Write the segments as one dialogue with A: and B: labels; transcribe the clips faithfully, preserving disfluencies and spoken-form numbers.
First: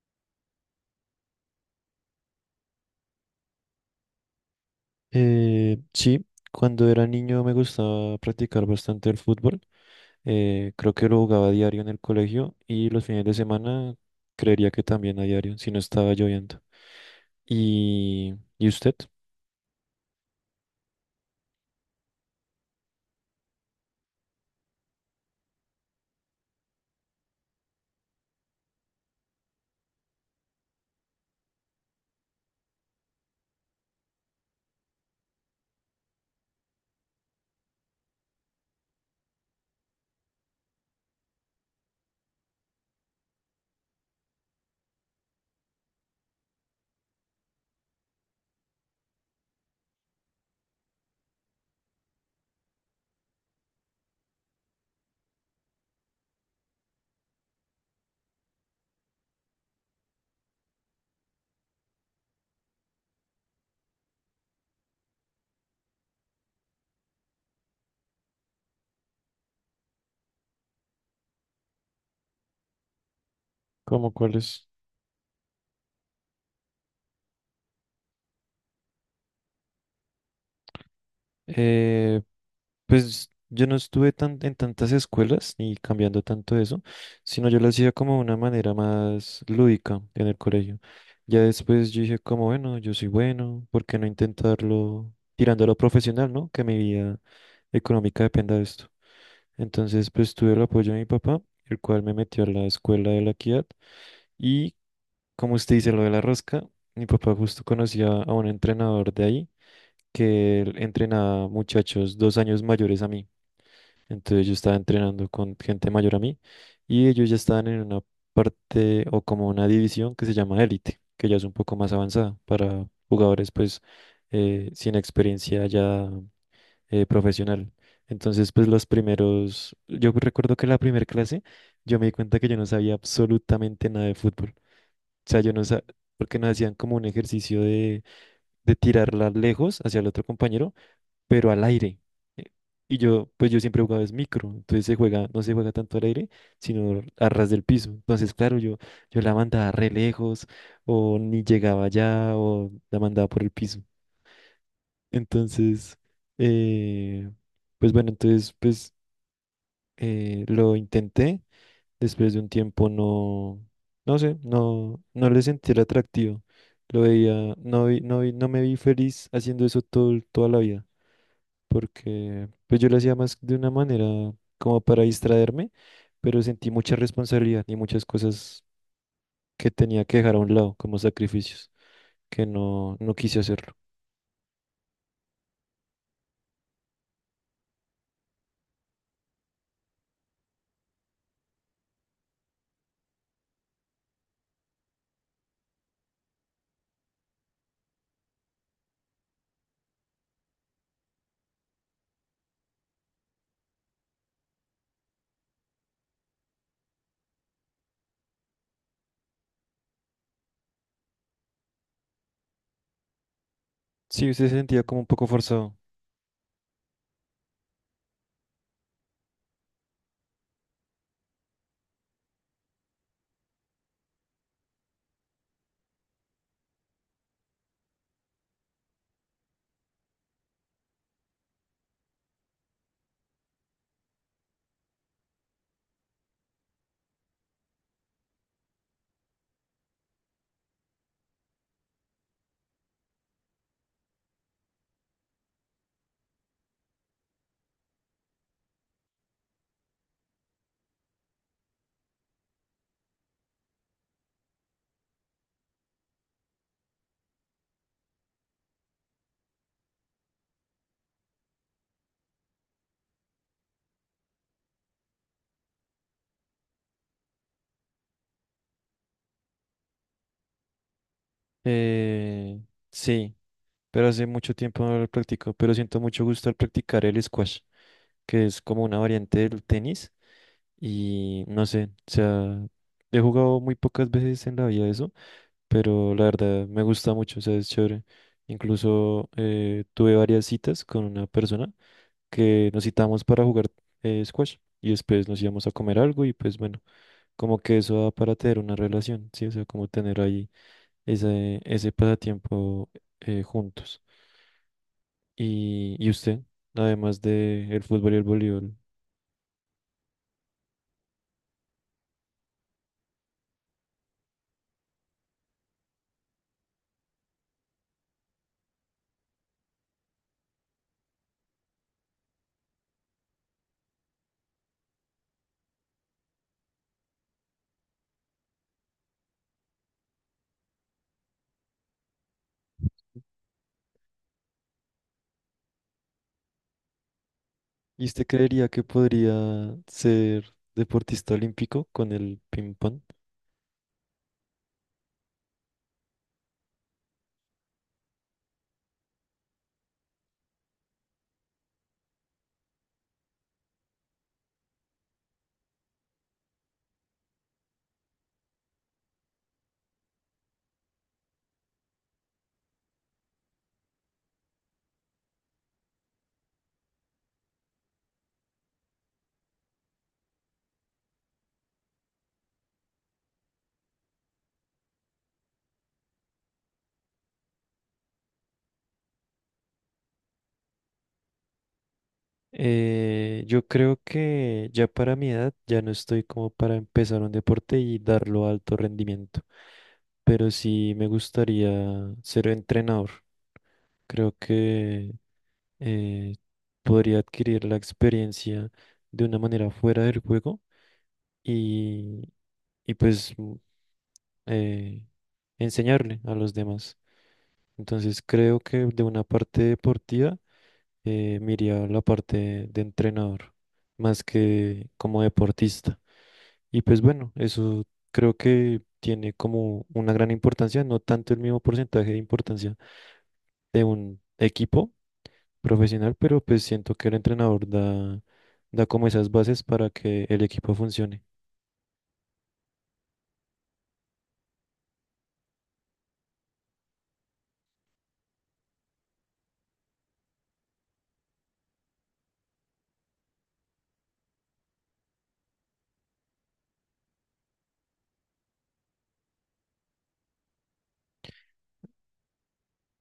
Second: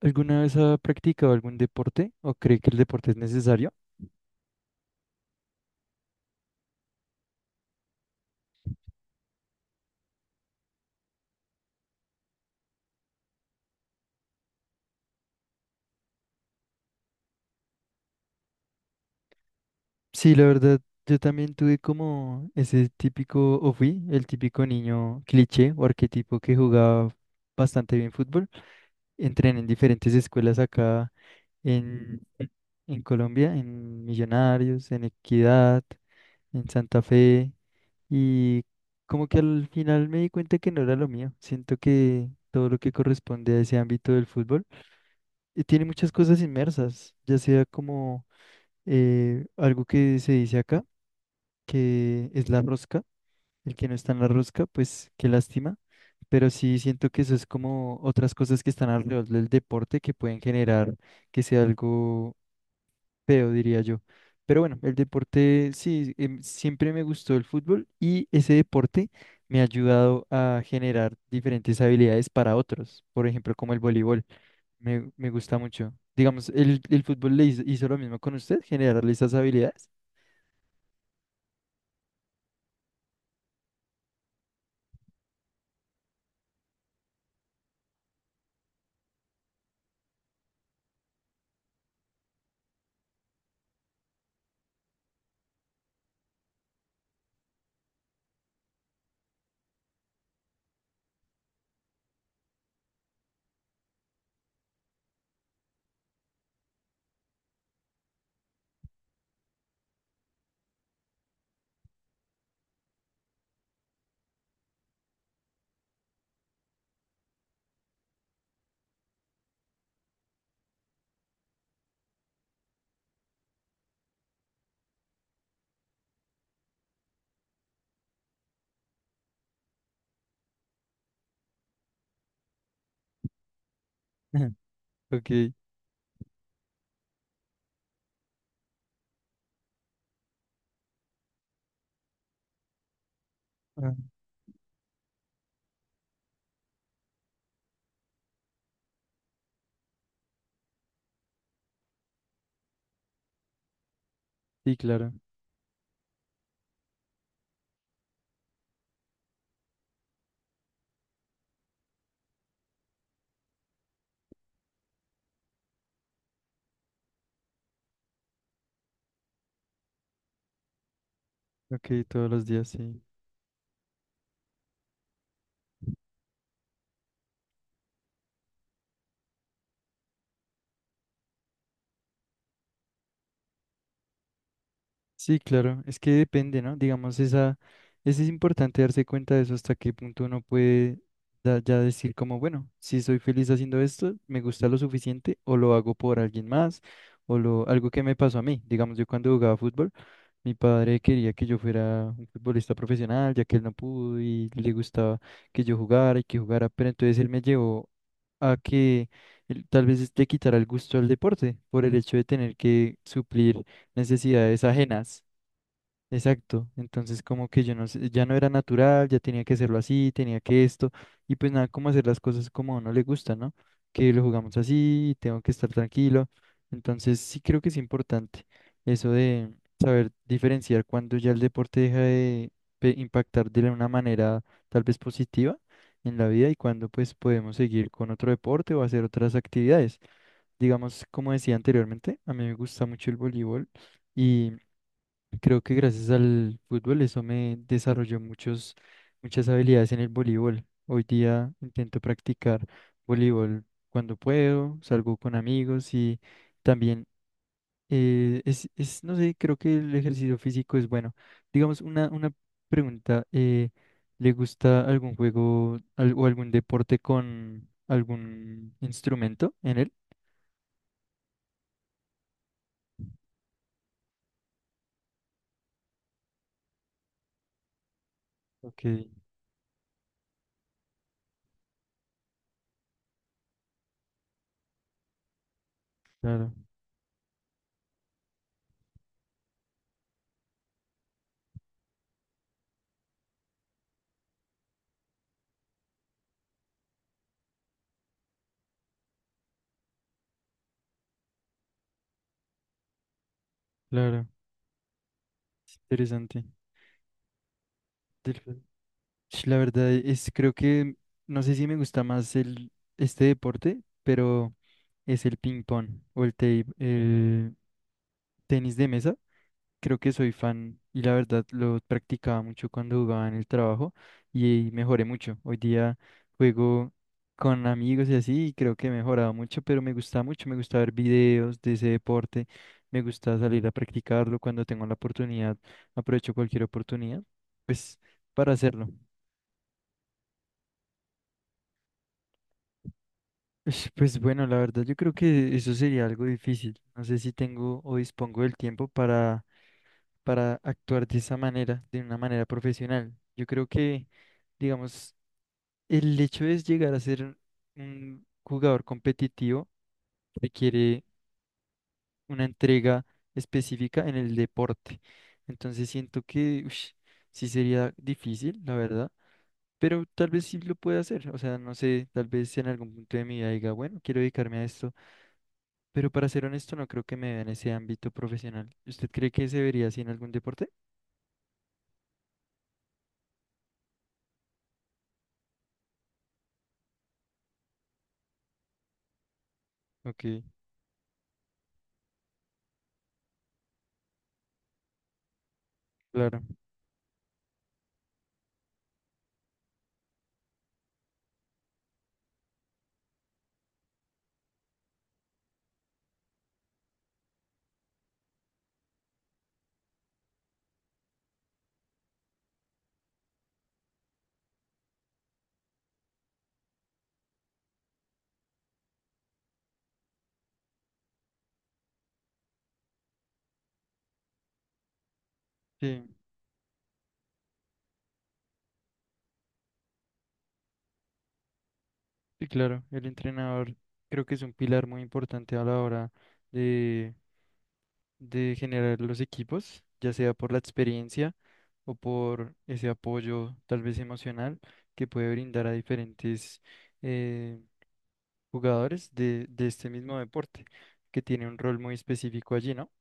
A: ¿Alguna vez ha practicado algún deporte o cree que el deporte es necesario?
B: Eh, sí, cuando era niño me gustaba practicar bastante el fútbol. Eh, creo que lo jugaba a diario en el colegio y los fines de semana creería que también a diario, si no estaba lloviendo. ¿Y, y usted?
A: Sí, la verdad, yo también tuve como ese típico, o fui el típico niño cliché o arquetipo que jugaba bastante bien fútbol. Entrené en diferentes escuelas acá en, en Colombia, en Millonarios, en Equidad, en Santa Fe. Y como que al final me di cuenta que no era lo mío. Siento que todo lo que corresponde a ese ámbito del fútbol eh, tiene muchas cosas inmersas, ya sea como eh, algo que se dice acá, que es la rosca, el que no está en la rosca, pues qué lástima, pero sí siento que eso es como otras cosas que están alrededor del deporte que pueden generar que sea algo feo, diría yo. Pero bueno, el deporte sí, em, siempre me gustó el fútbol y ese deporte me ha ayudado a generar diferentes habilidades para otros, por ejemplo, como el
B: ¿Cómo
A: voleibol.
B: cuáles?
A: Me, me gusta mucho. Digamos, el, el fútbol le hizo, hizo lo mismo con usted, generarle esas habilidades.
B: Pues yo no estuve tan, en tantas escuelas ni cambiando tanto eso, sino yo lo hacía como de una manera más lúdica en el colegio. Ya después yo dije como, bueno, yo soy bueno, ¿por qué no intentarlo tirando a lo profesional, ¿no? Que mi vida económica dependa de esto. Entonces, pues tuve el apoyo de mi papá, el cual me metió a la escuela de la Equidad y, como usted dice, lo de la rosca, mi papá justo conocía a un entrenador de ahí que él entrenaba muchachos dos años mayores a mí. Entonces yo estaba entrenando con gente mayor a mí y ellos ya estaban en una parte o como una división que se llama élite, que ya es un poco más avanzada para jugadores pues eh, sin experiencia ya eh, profesional. Entonces pues los primeros, yo recuerdo que la primera clase yo me di cuenta que yo no sabía absolutamente nada de fútbol.
A: Ok.
B: O sea, yo no sabía, porque nos hacían como un ejercicio de, de tirarla lejos hacia el otro compañero pero al aire. Eh, Y yo, pues yo siempre he
A: Ah,
B: jugado es micro, entonces se juega, no se juega tanto al aire, sino a ras del piso. Entonces, claro, yo, yo la mandaba re lejos, o ni llegaba allá, o la mandaba por el piso.
A: sí, claro.
B: Entonces, eh, pues bueno, entonces, pues eh, lo intenté. Después de un tiempo no, no sé, no, no le sentí el atractivo. Lo veía, no vi- no vi- no me vi feliz haciendo eso todo, toda la vida
A: Ok, todos los
B: porque
A: días,
B: pues yo lo
A: sí.
B: hacía más de una manera como para distraerme, pero sentí mucha responsabilidad y muchas cosas que tenía que dejar a un lado como sacrificios, que no, no quise hacerlo.
A: Sí, claro, es que depende, ¿no? Digamos, esa, es es importante darse cuenta de eso hasta qué punto uno puede da- ya decir como, bueno, si soy feliz haciendo esto, me gusta lo suficiente o lo hago por alguien más o lo, algo que me pasó a mí. Digamos, yo cuando jugaba fútbol, mi padre quería que yo fuera un futbolista profesional, ya que él no pudo y le gustaba que yo jugara y que jugara, pero entonces él me llevó a que él tal vez le quitara el gusto al deporte por el hecho de tener que suplir
B: Sí, usted se
A: necesidades
B: sentía como un
A: ajenas.
B: poco forzado.
A: Exacto. Entonces, como que yo no sé, ya no era natural, ya tenía que hacerlo así, tenía que esto, y pues nada, como hacer las cosas como a uno le gusta, ¿no? Que lo jugamos así, tengo que estar tranquilo. Entonces, sí creo que es importante eso de saber diferenciar cuando ya el deporte deja de pe- impactar de una manera tal vez positiva en la vida y cuando pues podemos seguir con otro deporte o hacer otras actividades. Digamos, como decía anteriormente, a mí me gusta mucho el voleibol. Y creo que gracias al fútbol eso me desarrolló muchos, muchas habilidades en el voleibol. Hoy día intento practicar voleibol cuando puedo, salgo con amigos y también eh, es, es, no sé, creo que el ejercicio físico es bueno. Digamos, una, una pregunta, eh, ¿le gusta algún juego al- o algún deporte con algún instrumento en él?
B: Eh, sí, pero hace mucho tiempo no lo practico, pero siento mucho gusto al practicar el squash, que es como
A: Ok,
B: una variante del tenis y no sé, o sea, he jugado muy pocas veces en la vida eso, pero la
A: claro,
B: verdad me gusta mucho, o sea, es chévere. Incluso eh, tuve varias citas con una persona que nos citamos para jugar eh, squash y después nos íbamos a comer algo y pues bueno, como que eso da para tener una relación, ¿sí? O sea, como tener ahí ese, ese pasatiempo eh, juntos.
A: claro, es
B: ¿Y, y usted,
A: interesante.
B: además de el fútbol y el voleibol,
A: Sh, la verdad es, creo que, no sé si me gusta más el, este deporte, pero es el ping pong o el, te- el tenis de mesa. Creo que soy fan y la verdad lo practicaba mucho cuando jugaba en el trabajo y mejoré mucho. Hoy día juego con amigos y así y creo que he mejorado mucho, pero me gusta mucho, me gusta ver videos de ese deporte, me gusta salir a practicarlo cuando tengo la oportunidad, aprovecho cualquier oportunidad, pues
B: ¿y usted
A: para
B: creería que
A: hacerlo.
B: podría ser deportista olímpico con el ping pong?
A: Ush, pues bueno, la verdad yo creo que eso sería algo difícil. No sé si tengo o dispongo del tiempo para, para actuar de esa manera, de una manera profesional. Yo creo que, digamos, el hecho de llegar a ser un jugador competitivo requiere una entrega específica en el deporte. Entonces siento que ush, sí sería difícil, la verdad, pero tal vez sí lo pueda hacer. O sea, no sé, tal vez en algún punto de mi vida diga, bueno, quiero dedicarme a esto. Pero para ser honesto, no creo que me vea en ese ámbito profesional. ¿Usted cree que se vería así en algún deporte?
B: Eh, yo creo que ya para mi edad ya no estoy como para empezar un deporte y darlo a alto rendimiento,
A: Ok,
B: pero sí me gustaría ser entrenador. Creo que eh,
A: claro.
B: podría adquirir la experiencia de una manera fuera del juego y, y pues eh, enseñarle a los demás. Entonces creo que de una parte deportiva eh, me iría a la parte de entrenador, más que como deportista. Y pues bueno, eso creo que tiene como una gran importancia, no tanto el mismo porcentaje de importancia de un equipo
A: Sí,
B: profesional, pero pues siento que el entrenador da, da como esas bases para que el equipo funcione.
A: sí, claro. El entrenador creo que es un pilar muy importante a la hora de, de generar los equipos, ya sea por la experiencia o por ese apoyo tal vez emocional que puede brindar a diferentes eh, jugadores de, de este mismo deporte, que tiene un rol muy específico allí, ¿no?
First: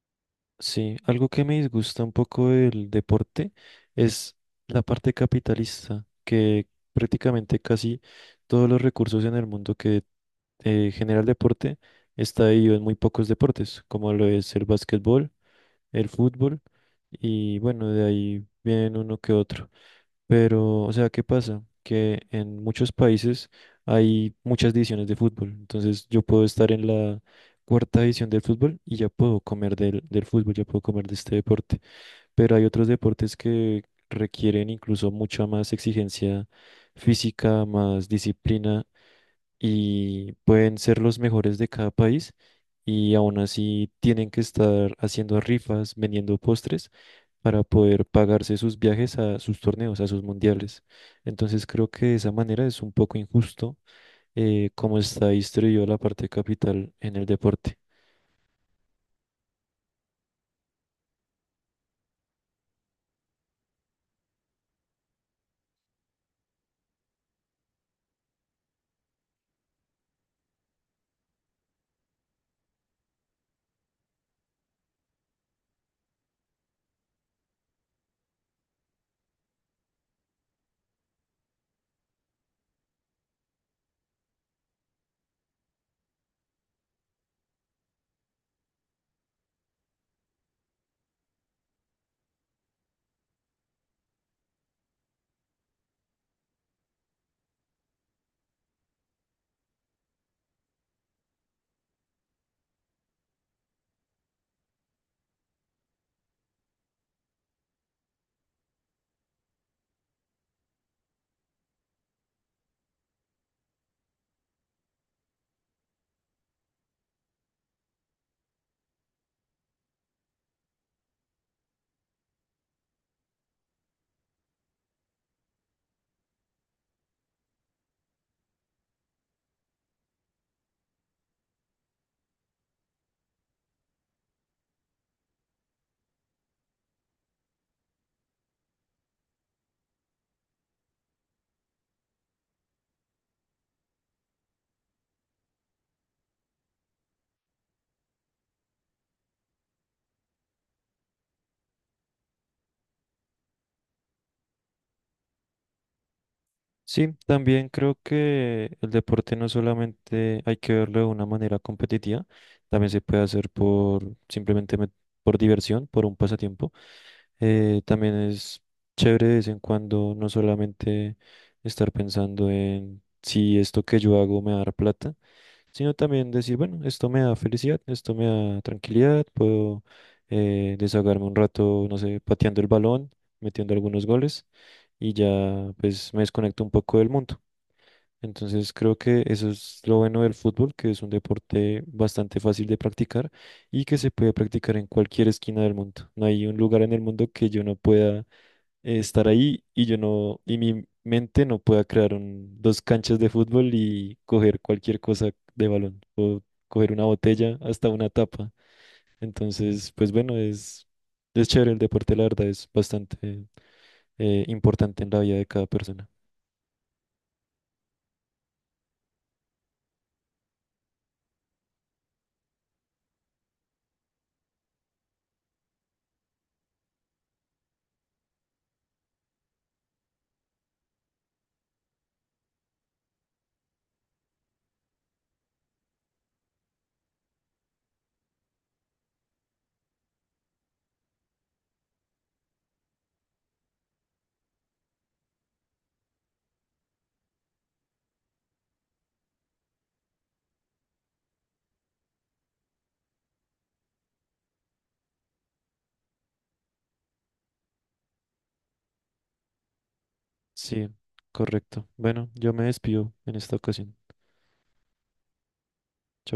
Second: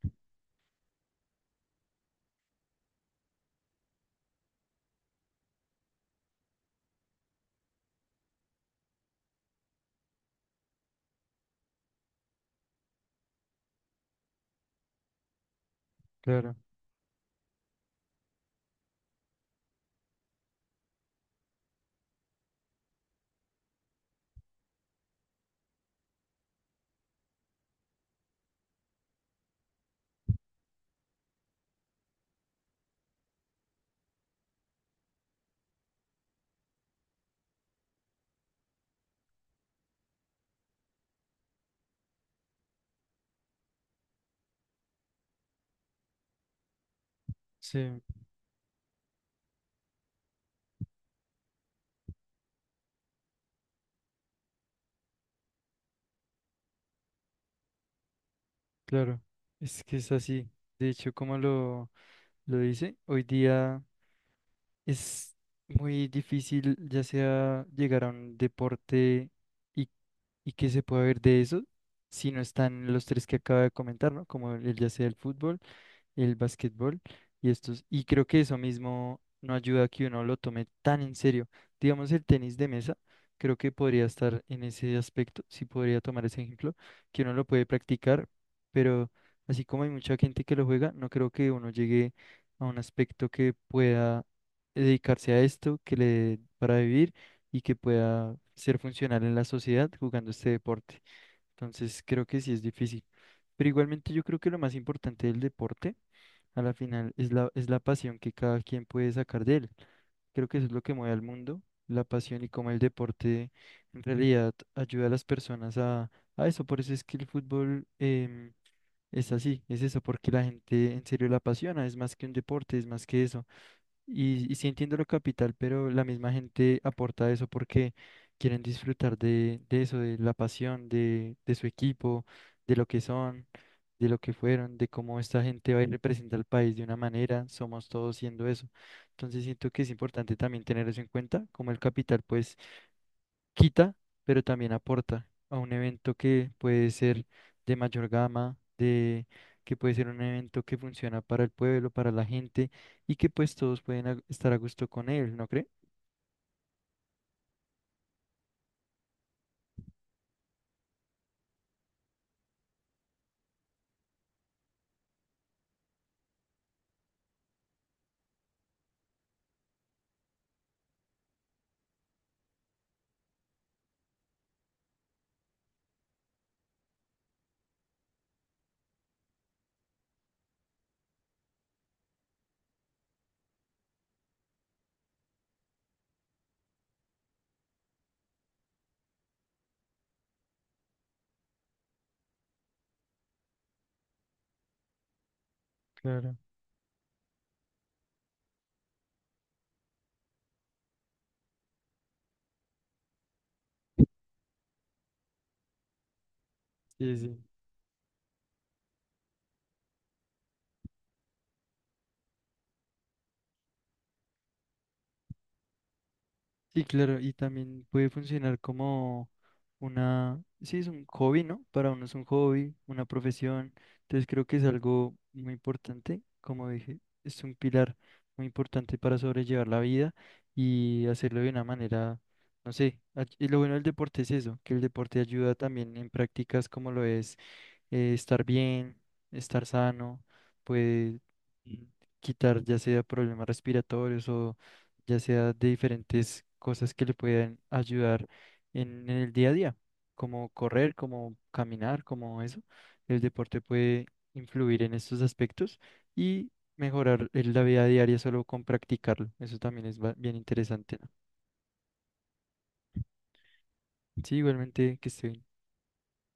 B: Sí, algo que me disgusta un poco del deporte es la parte capitalista, que prácticamente casi todos los recursos en el mundo que eh, genera el deporte está dividido en muy pocos deportes, como lo es el básquetbol, el
A: Claro,
B: fútbol y bueno, de ahí vienen uno que otro. Pero, o sea, ¿qué pasa? Que en muchos países hay muchas divisiones de fútbol. Entonces yo puedo estar en la cuarta división del fútbol y ya puedo comer del, del fútbol, ya puedo comer de este deporte. Pero hay otros deportes que requieren incluso mucha más exigencia física, más disciplina y pueden ser los mejores de cada país y aún así tienen que estar haciendo rifas, vendiendo postres para
A: sí.
B: poder pagarse sus viajes a sus torneos, a sus mundiales. Entonces creo que de esa manera es un poco injusto eh, cómo está distribuida la parte capital en el deporte.
A: Claro, es que es así. De hecho, como lo, lo dice, hoy día es muy difícil ya sea llegar a un deporte y, y que se pueda ver de eso si no están los tres que acaba de comentar, ¿no? Como el ya sea el fútbol, el básquetbol y estos, y creo que eso mismo no ayuda a que uno lo tome tan en serio. Digamos el tenis de mesa, creo que podría estar en ese aspecto, sí podría tomar ese ejemplo, que uno lo puede practicar, pero así como hay mucha gente que lo juega, no creo que uno llegue a un aspecto que pueda dedicarse a esto, que le dé para vivir y que pueda ser funcional en la sociedad jugando este deporte. Entonces creo que sí es difícil. Pero igualmente yo creo que lo más importante del deporte a la final es la, es la pasión que cada quien puede sacar de él. Creo que eso es lo que mueve al mundo, la pasión y cómo el deporte en realidad ayuda a las personas a, a eso. Por eso es que el fútbol em, es así, es eso, porque la gente en serio la apasiona, es más que un deporte, es más que eso. Y, y sí entiendo lo capital, pero la misma gente aporta eso porque quieren disfrutar de, de eso, de la pasión, de, de su equipo, de lo que son, de lo que fueron, de cómo esta gente va y representa al país de una manera, somos todos siendo eso. Entonces siento que es importante también tener eso en cuenta, como el capital pues quita, pero también aporta a un evento que puede ser de mayor gama, de que puede ser un evento que funciona para el pueblo, para la gente y que pues todos pueden a- estar a gusto con él, ¿no cree?
B: Sí, también creo que el deporte no solamente hay que verlo de una manera competitiva, también se puede hacer por simplemente met- por diversión, por un pasatiempo. Eh, también es chévere de vez en cuando no solamente estar pensando en si esto que yo hago me va a dar plata, sino también decir, bueno, esto me da felicidad, esto me da tranquilidad, puedo eh, desahogarme un rato, no sé, pateando el balón, metiendo algunos goles y ya pues me desconecto un poco del mundo. Entonces creo que eso es lo bueno del fútbol, que es un deporte bastante fácil de practicar y que se puede practicar en cualquier esquina del mundo. No
A: Claro.
B: hay un lugar en el mundo que yo no pueda eh, estar ahí y yo no, y mi mente no pueda crear un- dos canchas de fútbol y coger cualquier cosa de balón o coger una
A: Sí, sí.
B: botella hasta una tapa. Entonces, pues bueno, es, es chévere el deporte, la verdad, es bastante eh, importante en la vida de cada persona.
A: Sí, claro, y también puede funcionar como una, sí, es un hobby, ¿no? Para uno es un hobby, una profesión, entonces creo que es algo muy importante, como dije, es un pilar muy importante para sobrellevar la vida y hacerlo de una manera, no sé, ay- y lo bueno del deporte es eso, que el deporte ayuda también en prácticas como lo es eh, estar bien, estar sano, puede mm, quitar ya sea problemas respiratorios o ya sea de diferentes cosas que le puedan ayudar en, en el día a día, como correr, como caminar, como eso. El deporte puede influir en estos aspectos y mejorar el- la vida diaria solo con practicarlo. Eso también es ba- bien
B: Sí,
A: interesante, ¿no?
B: correcto. Bueno, yo me despido en esta ocasión.
A: Sí, igualmente que esté bien.
B: Chao.